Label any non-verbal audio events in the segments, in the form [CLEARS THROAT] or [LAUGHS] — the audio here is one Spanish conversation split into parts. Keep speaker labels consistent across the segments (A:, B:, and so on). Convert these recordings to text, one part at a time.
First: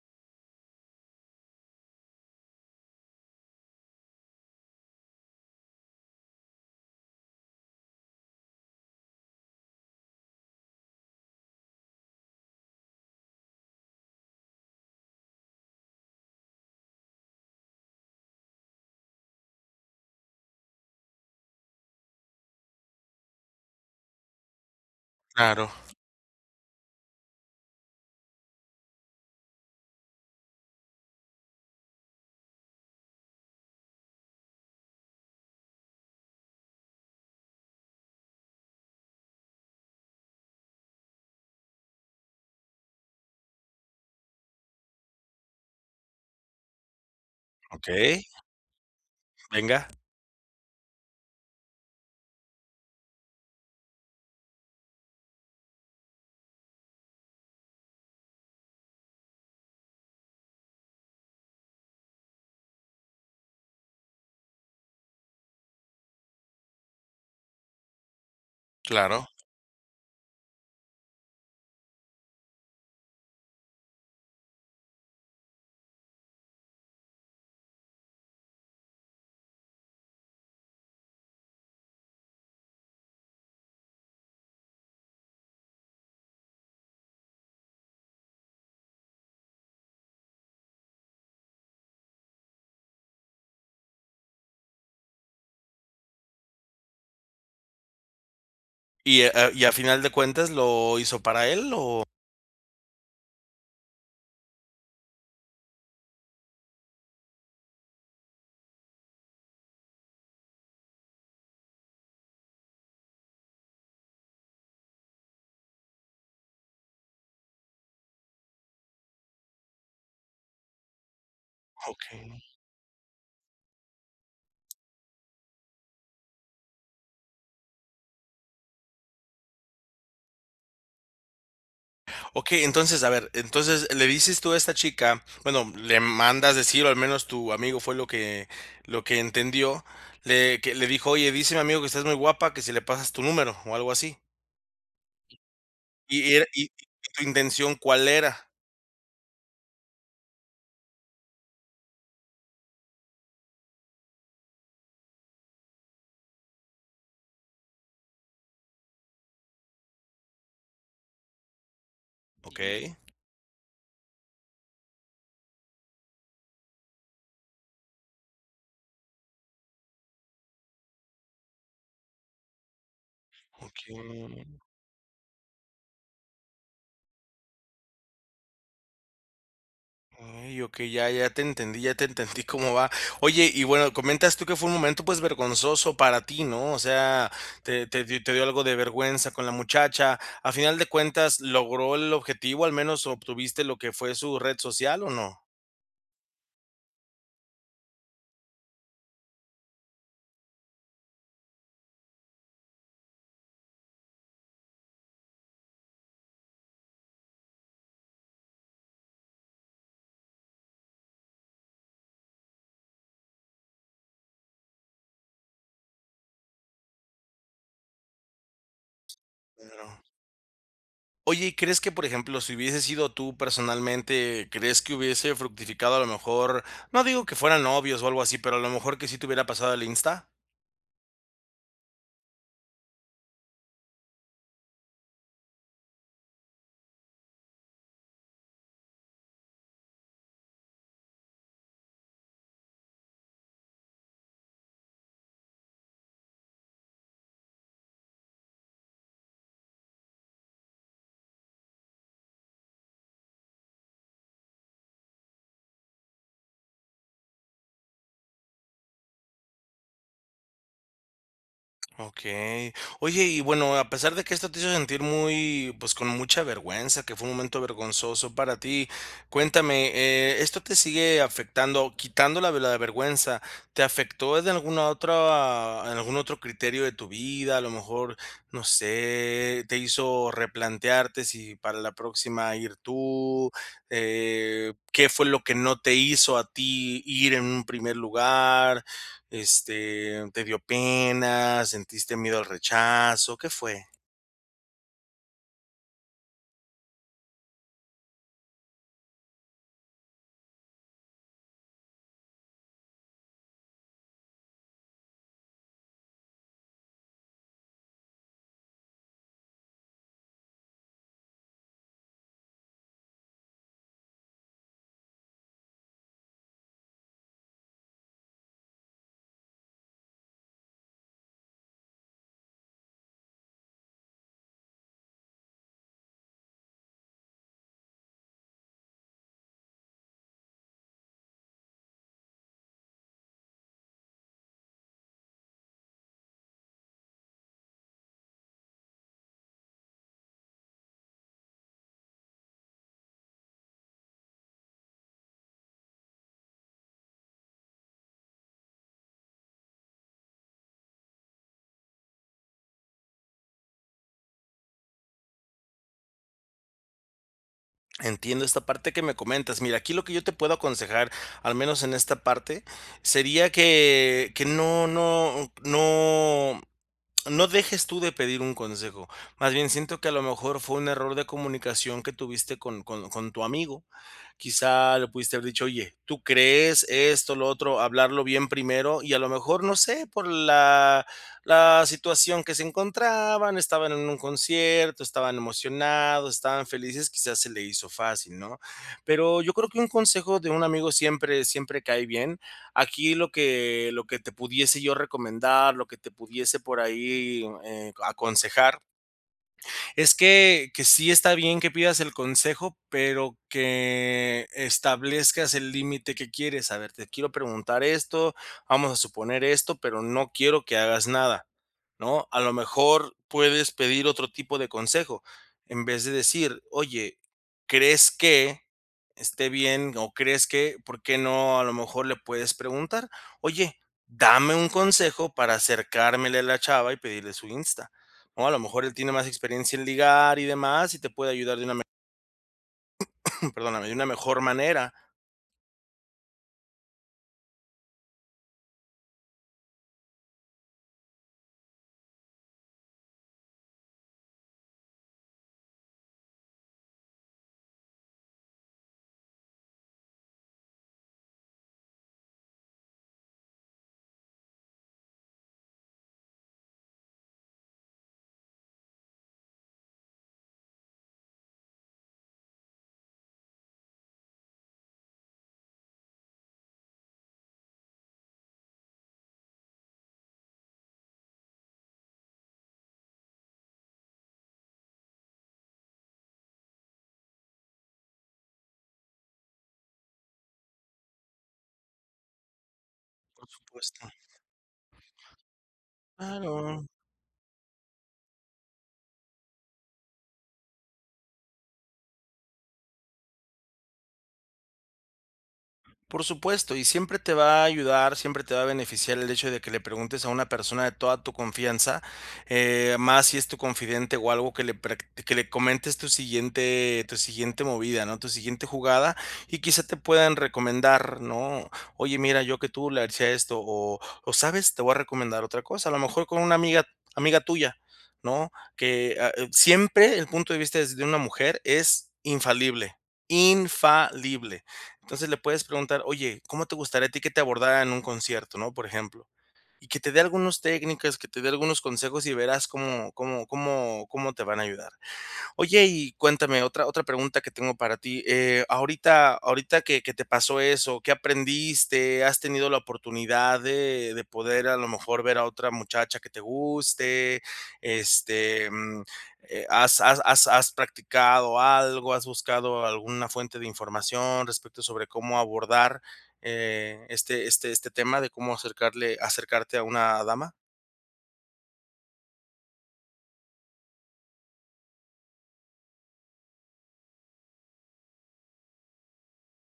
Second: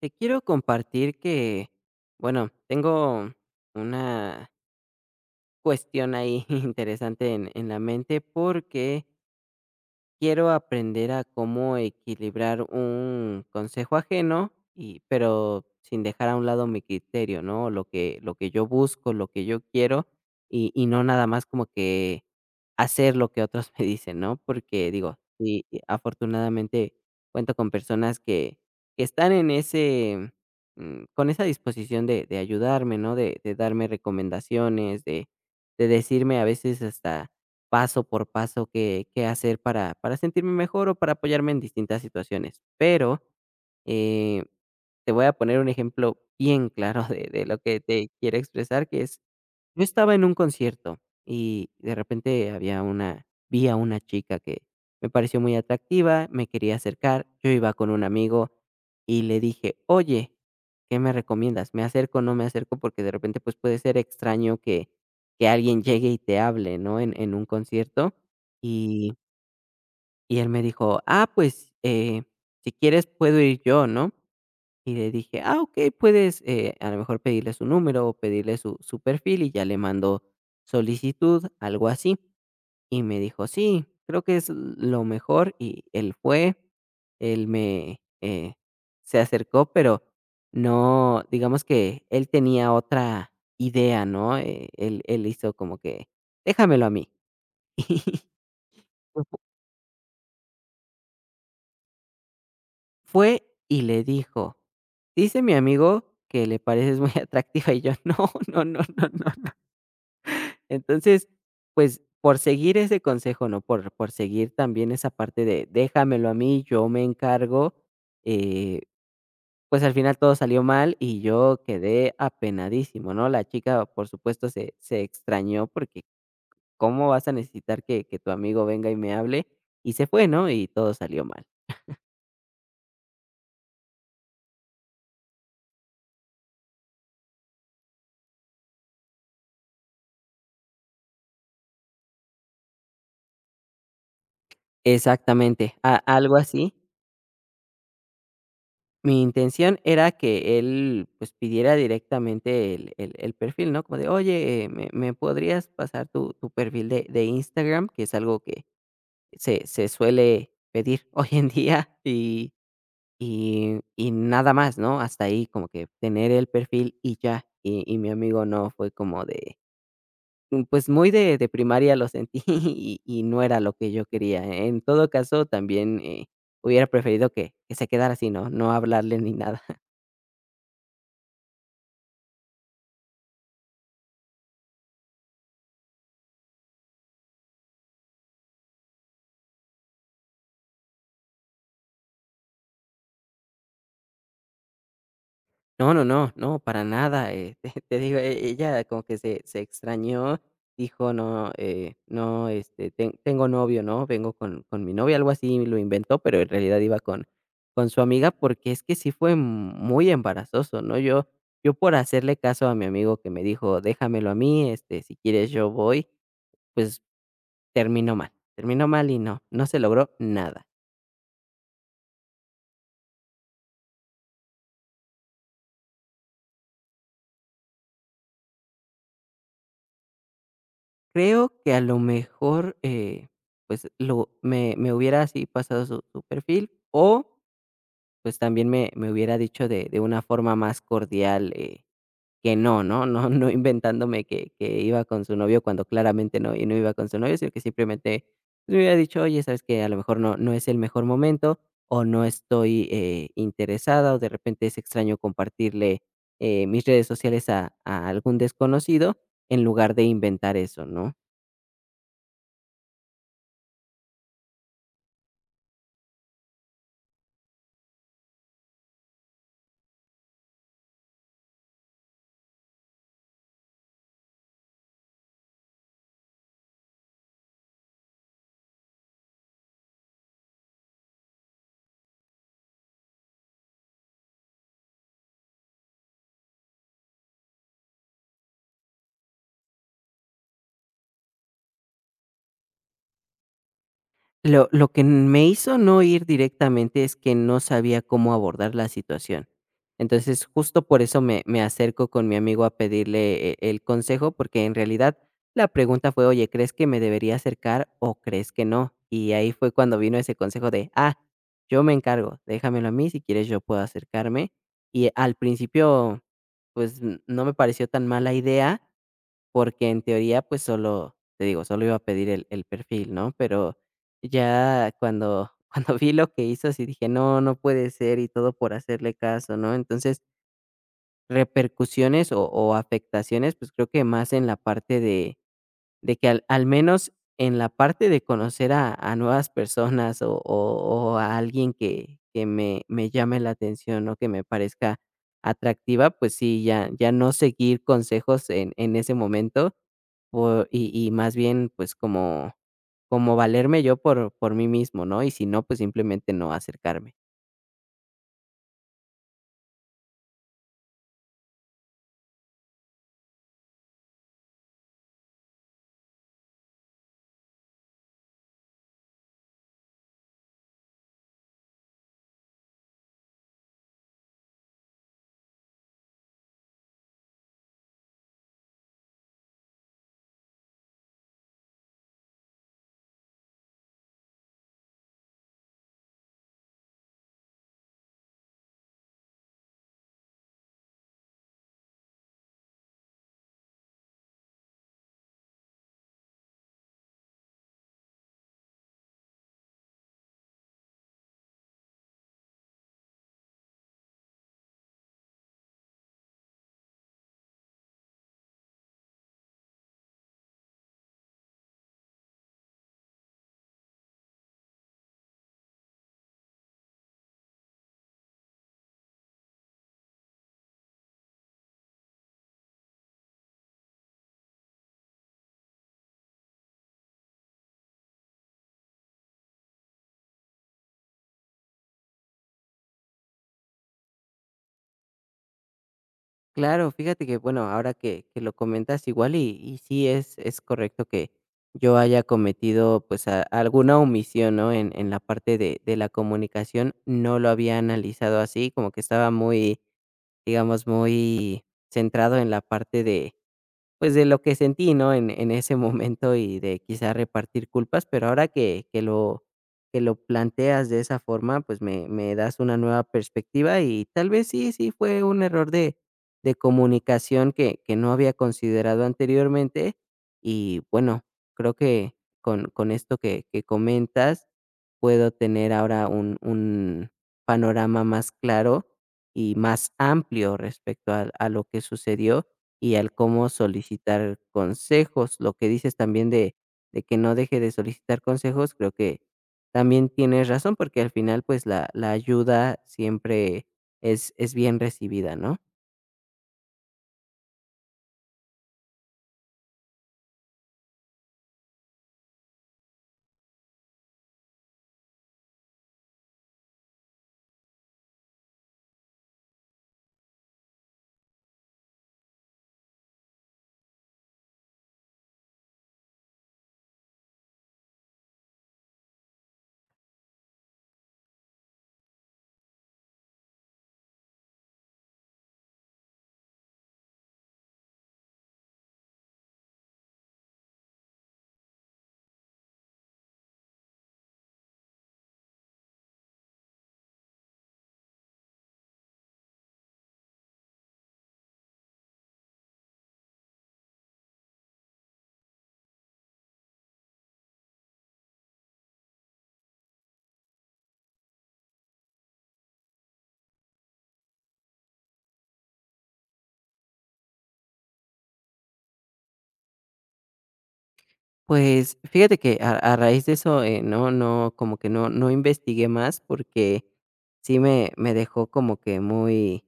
A: Te quiero compartir que, bueno, tengo una cuestión ahí [LAUGHS] interesante en la mente porque quiero aprender a cómo equilibrar un consejo ajeno y pero sin dejar a un lado mi criterio, ¿no? Lo que yo busco, lo que yo quiero, y no nada más como que hacer lo que otros [LAUGHS] me dicen, ¿no? Porque digo, y
B: Claro,
A: y afortunadamente cuento con personas que están en ese, con esa disposición de ayudarme, ¿no? De darme recomendaciones, de decirme a veces hasta paso por paso qué hacer para sentirme mejor o para apoyarme en distintas situaciones. Pero, eh, te voy a poner un ejemplo bien claro de lo que te
B: okey,
A: quiero expresar, que es yo
B: venga,
A: estaba en un concierto y de repente había una vi a una chica que me pareció muy atractiva, me quería acercar, yo iba con un amigo y le dije: "Oye, ¿qué me recomiendas? ¿Me acerco o no me acerco?", porque de repente, pues, puede ser extraño que alguien llegue y te hable, ¿no?, en un concierto, y
B: claro.
A: y él me dijo: "Ah, pues, si quieres puedo ir yo", ¿no? Y le dije: "Ah, okey, puedes, a lo mejor pedirle su número o pedirle su perfil, y ya le mando solicitud, algo así". Y me dijo: "Sí, creo que es lo mejor", y él fue, él me, se acercó, pero no, digamos que él tenía otra idea, ¿no? Él hizo como que: "Déjamelo a mí". [LAUGHS] Y
B: Y, ah, y a final de cuentas, ¿lo hizo para él o?
A: fue y le dijo: "Dice mi amigo que le pareces muy [LAUGHS] atractiva", y yo: "No, no, no, no". Entonces, pues, por seguir ese consejo, ¿no? Por seguir también esa parte de déjamelo a mí, yo me encargo, eh, pues, al final todo salió mal y yo quedé
B: Okey.
A: apenadísimo, ¿no? La chica, por supuesto, se se extrañó porque, ¿cómo vas a necesitar que tu amigo venga y me hable? Y se fue, ¿no? Y todo salió mal.
B: Okey, entonces, a ver, entonces le dices tú a esta chica, bueno, le mandas decir, o al menos tu amigo fue lo que entendió, le que le dijo: "Oye, dice mi amigo que estás muy guapa, que si le pasas tu número", o algo así.
A: Exactamente, a
B: Y
A: algo
B: y era y y
A: así.
B: tu intención, ¿cuál era?
A: Mi intención era que él, pues, pidiera directamente el perfil, ¿no? Como de: "Oye, ¿me podrías pasar tu perfil de Instagram?", que es algo que se se suele pedir [LAUGHS] hoy en día y
B: Okey.
A: y nada más, ¿no? Hasta ahí, como que tener el perfil y ya. Y mi amigo no, fue como de, pues, muy de primaria lo sentí, [LAUGHS] y no era lo que yo quería.
B: Okey.
A: En todo caso, también, hubiera preferido que se quedara así, ¿no? No hablarle ni nada.
B: Ay, ok, ya, ya te entendí cómo va. Oye, y bueno, comentas tú que fue un momento pues vergonzoso para ti, ¿no? O sea, te dio algo de vergüenza con la muchacha. A final de cuentas, ¿logró el objetivo? ¿Al menos obtuviste lo que fue su red social o no?
A: No, no, no, no, para nada, [LAUGHS] te digo, e ella como que se se extrañó, dijo: "No, no, este, tengo novio, ¿no? Vengo con mi novia", algo así lo inventó, pero en realidad iba con su amiga, porque es que sí fue muy embarazoso, ¿no? Yo por hacerle caso a mi amigo que me dijo: "Déjamelo a mí, este, si quieres yo voy", pues terminó mal y no, no se
B: No.
A: logró nada.
B: Oye, ¿y crees que, por ejemplo, si hubiese sido tú personalmente, crees que hubiese fructificado a lo mejor, no digo que fueran novios o algo así, pero a lo mejor que sí te hubiera pasado el Insta?
A: Creo que a lo mejor, pues, lo me hubiera así pasado su perfil, o, pues, también me hubiera dicho de una forma más cordial, que no, ¿no? No inventándome que iba con su novio cuando claramente no y no iba con su novio, sino que simplemente me hubiera dicho: "Oye, ¿sabes que a lo mejor no es el mejor momento, o no estoy, interesada, o de repente es extraño compartirle, mis redes sociales a algún desconocido", en lugar de inventar eso, ¿no?
B: Okey. Oye, y bueno, a pesar de que esto te hizo sentir muy, pues, con mucha vergüenza, que fue un momento vergonzoso para ti, cuéntame, ¿esto te sigue afectando? Quitando la vergüenza, ¿te afectó en alguna otra en algún otro criterio de tu vida? A lo mejor, no sé, ¿te hizo replantearte si para la próxima ir tú? ¿Qué fue lo que no te hizo a ti ir en un primer lugar? Este, ¿te dio pena? ¿Sentiste miedo al rechazo? ¿Qué fue?
A: Lo que me hizo no ir directamente es que no sabía cómo abordar la situación. Entonces, justo por eso me acerco con mi amigo a pedirle el consejo, porque en realidad la pregunta fue: "Oye, ¿crees que me debería acercar o crees que no?". Y ahí fue cuando vino ese consejo de: "Ah, yo me encargo, déjamelo a mí, si quieres yo puedo acercarme". Y al principio, pues, n no me pareció tan mala idea, porque en teoría, pues solo, te digo, solo iba a pedir el perfil, ¿no? Pero ya cuando [LAUGHS] cuando vi lo que hizo, sí dije: "No, no puede ser", y todo por hacerle caso, ¿no? Entonces, repercusiones o afectaciones, pues creo que más en la parte de que al menos en la parte de conocer a nuevas personas o a alguien que me llame la atención o que me parezca atractiva, pues sí, ya no seguir consejos en ese momento, po y más bien, pues, como como valerme yo por mí mismo, ¿no? Y si no, pues, simplemente no acercarme.
B: Entiendo esta parte que me comentas. Mira, aquí lo que yo te puedo aconsejar, al menos en esta parte, sería que no dejes tú de pedir un consejo. Más bien siento que a lo mejor fue un error de comunicación que tuviste con tu amigo. Quizá le pudiste haber dicho, oye, ¿tú crees esto, lo otro? Hablarlo bien primero y a lo mejor, no sé, por la situación que se encontraban, estaban en un concierto, estaban emocionados, estaban felices, quizás se le hizo fácil, ¿no? Pero yo creo que un consejo de un amigo siempre, siempre cae bien. Aquí lo que te pudiese yo recomendar, lo que te pudiese por ahí aconsejar es que sí está bien que pidas el consejo, pero que establezcas el límite que quieres. A ver, te quiero preguntar esto, vamos a suponer esto, pero no quiero que hagas nada, ¿no? A lo mejor puedes pedir otro tipo de consejo, en vez de decir: "Oye, ¿crees que esté bien o crees que?". ¿Por qué no? A lo mejor le puedes preguntar: "Oye, dame un consejo para acercármele a la chava y pedirle su Insta". ¿No? A lo mejor él tiene más experiencia en ligar y demás, y te puede ayudar de una me [CLEARS THROAT] [LAUGHS] perdóname, de una mejor manera.
A: Claro, fíjate que, bueno, ahora que lo comentas igual y sí es correcto que yo haya cometido pues alguna omisión, ¿no? En la parte de la comunicación, no lo había analizado así, como que estaba muy, digamos, muy centrado en la parte de, pues, de lo que sentí, ¿no? En ese momento y de quizá repartir culpas, pero ahora que lo planteas de esa forma, pues, me das una nueva perspectiva y tal vez sí, sí fue un error de comunicación que no había considerado anteriormente. Y bueno, creo que con esto que comentas, puedo tener ahora un panorama más claro y más amplio respecto a lo que sucedió y al cómo
B: Por supuesto.
A: solicitar consejos. Lo que dices también de
B: Claro.
A: de que no deje de solicitar consejos, creo que también tienes razón, porque al final, pues, la ayuda siempre es bien recibida, ¿no?
B: Por supuesto, y siempre te va a ayudar, siempre te va a beneficiar el hecho de que le preguntes a una persona de toda tu confianza, más si es tu confidente o algo que le comentes tu siguiente movida, ¿no? Tu siguiente jugada, y quizá te puedan recomendar, ¿no? Oye, mira, yo que tú le hacía esto, o sabes, te voy a recomendar otra cosa, a lo mejor con una amiga, amiga tuya, ¿no? Que siempre el punto de vista de una mujer es infalible, infalible. Entonces le puedes preguntar: "Oye, ¿cómo te gustaría a ti que te abordara en un concierto?", ¿no?, por ejemplo. Y que te dé algunas técnicas, que te dé algunos consejos y verás cómo te van a ayudar. Oye, y cuéntame otra pregunta que tengo para ti, ahorita que te pasó eso, ¿qué aprendiste? ¿Has tenido la oportunidad de poder, a lo mejor, ver a otra muchacha que te guste? Este, ¿has practicado algo? ¿Has buscado alguna fuente de información respecto sobre cómo abordar, este tema de cómo acercarle acercarte a una dama?
A: Pues, fíjate que a raíz de eso, no no, como que no investigué más, porque sí me dejó como que muy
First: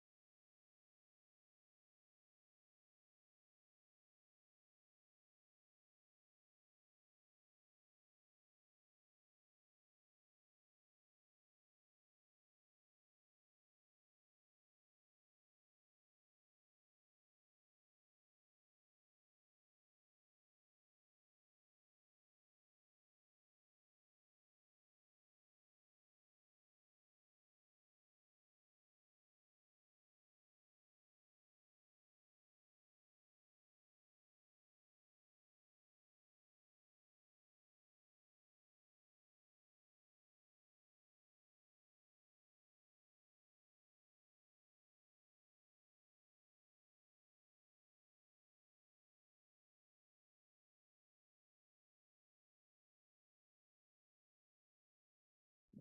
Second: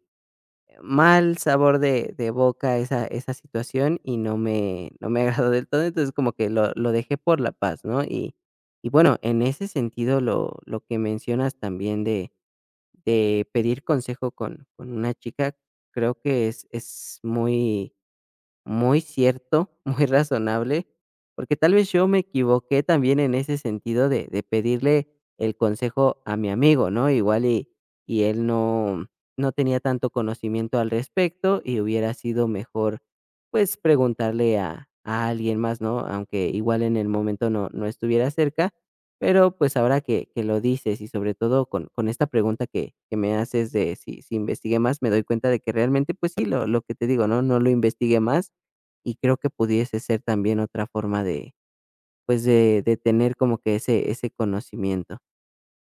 A: mal sabor de boca esa esa situación y no me [LAUGHS] agradó del todo, entonces como que lo dejé por la paz, ¿no? Y bueno, en ese sentido, lo que mencionas también de pedir consejo con una chica, creo que es muy muy cierto, [LAUGHS] muy razonable, porque tal vez yo me equivoqué también en ese sentido de pedirle el consejo a mi amigo, ¿no? Igual y él no, no tenía tanto conocimiento al respecto y hubiera sido mejor, pues, preguntarle a alguien más, ¿no? Aunque igual en el momento no, no estuviera cerca, pero pues ahora que lo dices y sobre todo con esta pregunta que me haces de si, si investigué más, me doy cuenta de que realmente, pues sí, lo que te digo, ¿no? No lo investigué más y creo que pudiese ser también otra forma de, pues, de tener como que ese ese conocimiento.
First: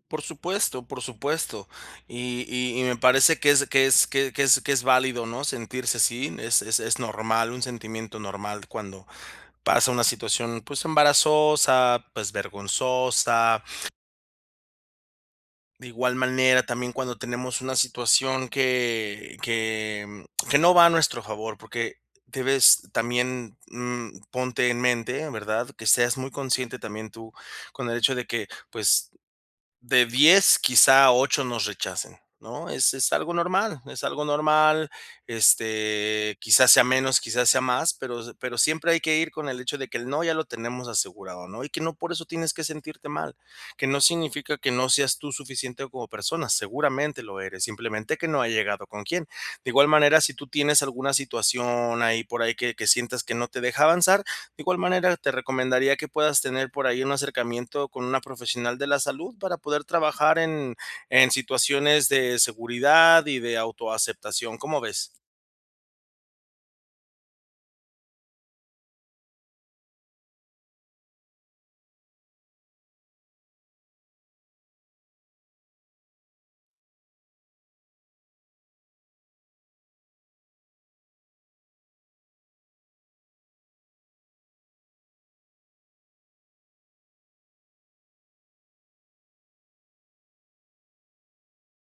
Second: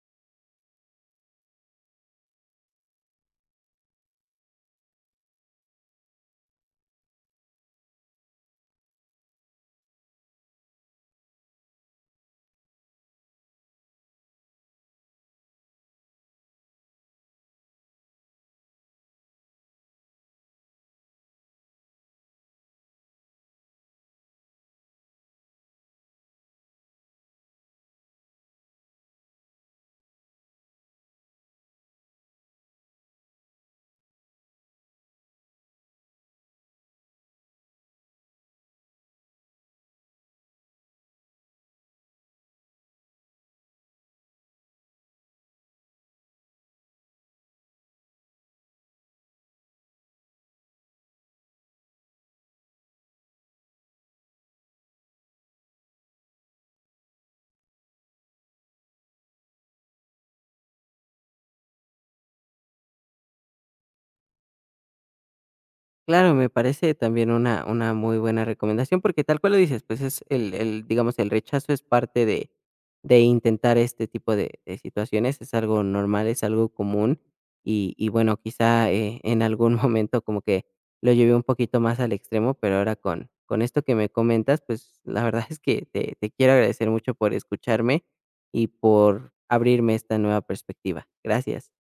B: Por supuesto, por supuesto. Y me parece que es que es válido, ¿no?, sentirse así, es normal, un sentimiento normal cuando pasa una situación, pues, embarazosa, pues, vergonzosa. De igual manera, también cuando tenemos una situación que no va a nuestro favor, porque debes también, ponte en mente, ¿verdad?, que seas muy consciente también tú con el hecho de que, pues de 10 quizá 8 nos rechacen, ¿no? Es algo normal, es algo normal, este, quizás sea menos, quizás sea más, pero siempre hay que ir con el hecho de que el no ya lo tenemos asegurado, ¿no? Y que no por eso tienes que sentirte mal, que no significa que no seas tú suficiente como persona, seguramente lo eres, simplemente que no ha llegado con quién. De igual manera, si tú tienes alguna situación ahí por ahí que sientas que no te deja avanzar, de igual manera, te recomendaría que puedas tener por ahí un acercamiento con una profesional de la salud para poder trabajar en situaciones de seguridad y de autoaceptación. ¿Cómo ves?
A: Claro, me parece también una muy buena recomendación, porque tal cual lo dices, pues, es el, digamos, el rechazo es parte de intentar este tipo de situaciones, es algo normal, es algo común, y bueno, quizá, en algún [LAUGHS] momento como que lo llevé un poquito más al extremo, pero ahora con esto que me comentas, pues, la verdad es que te quiero agradecer mucho por escucharme y por abrirme esta nueva perspectiva. Gracias.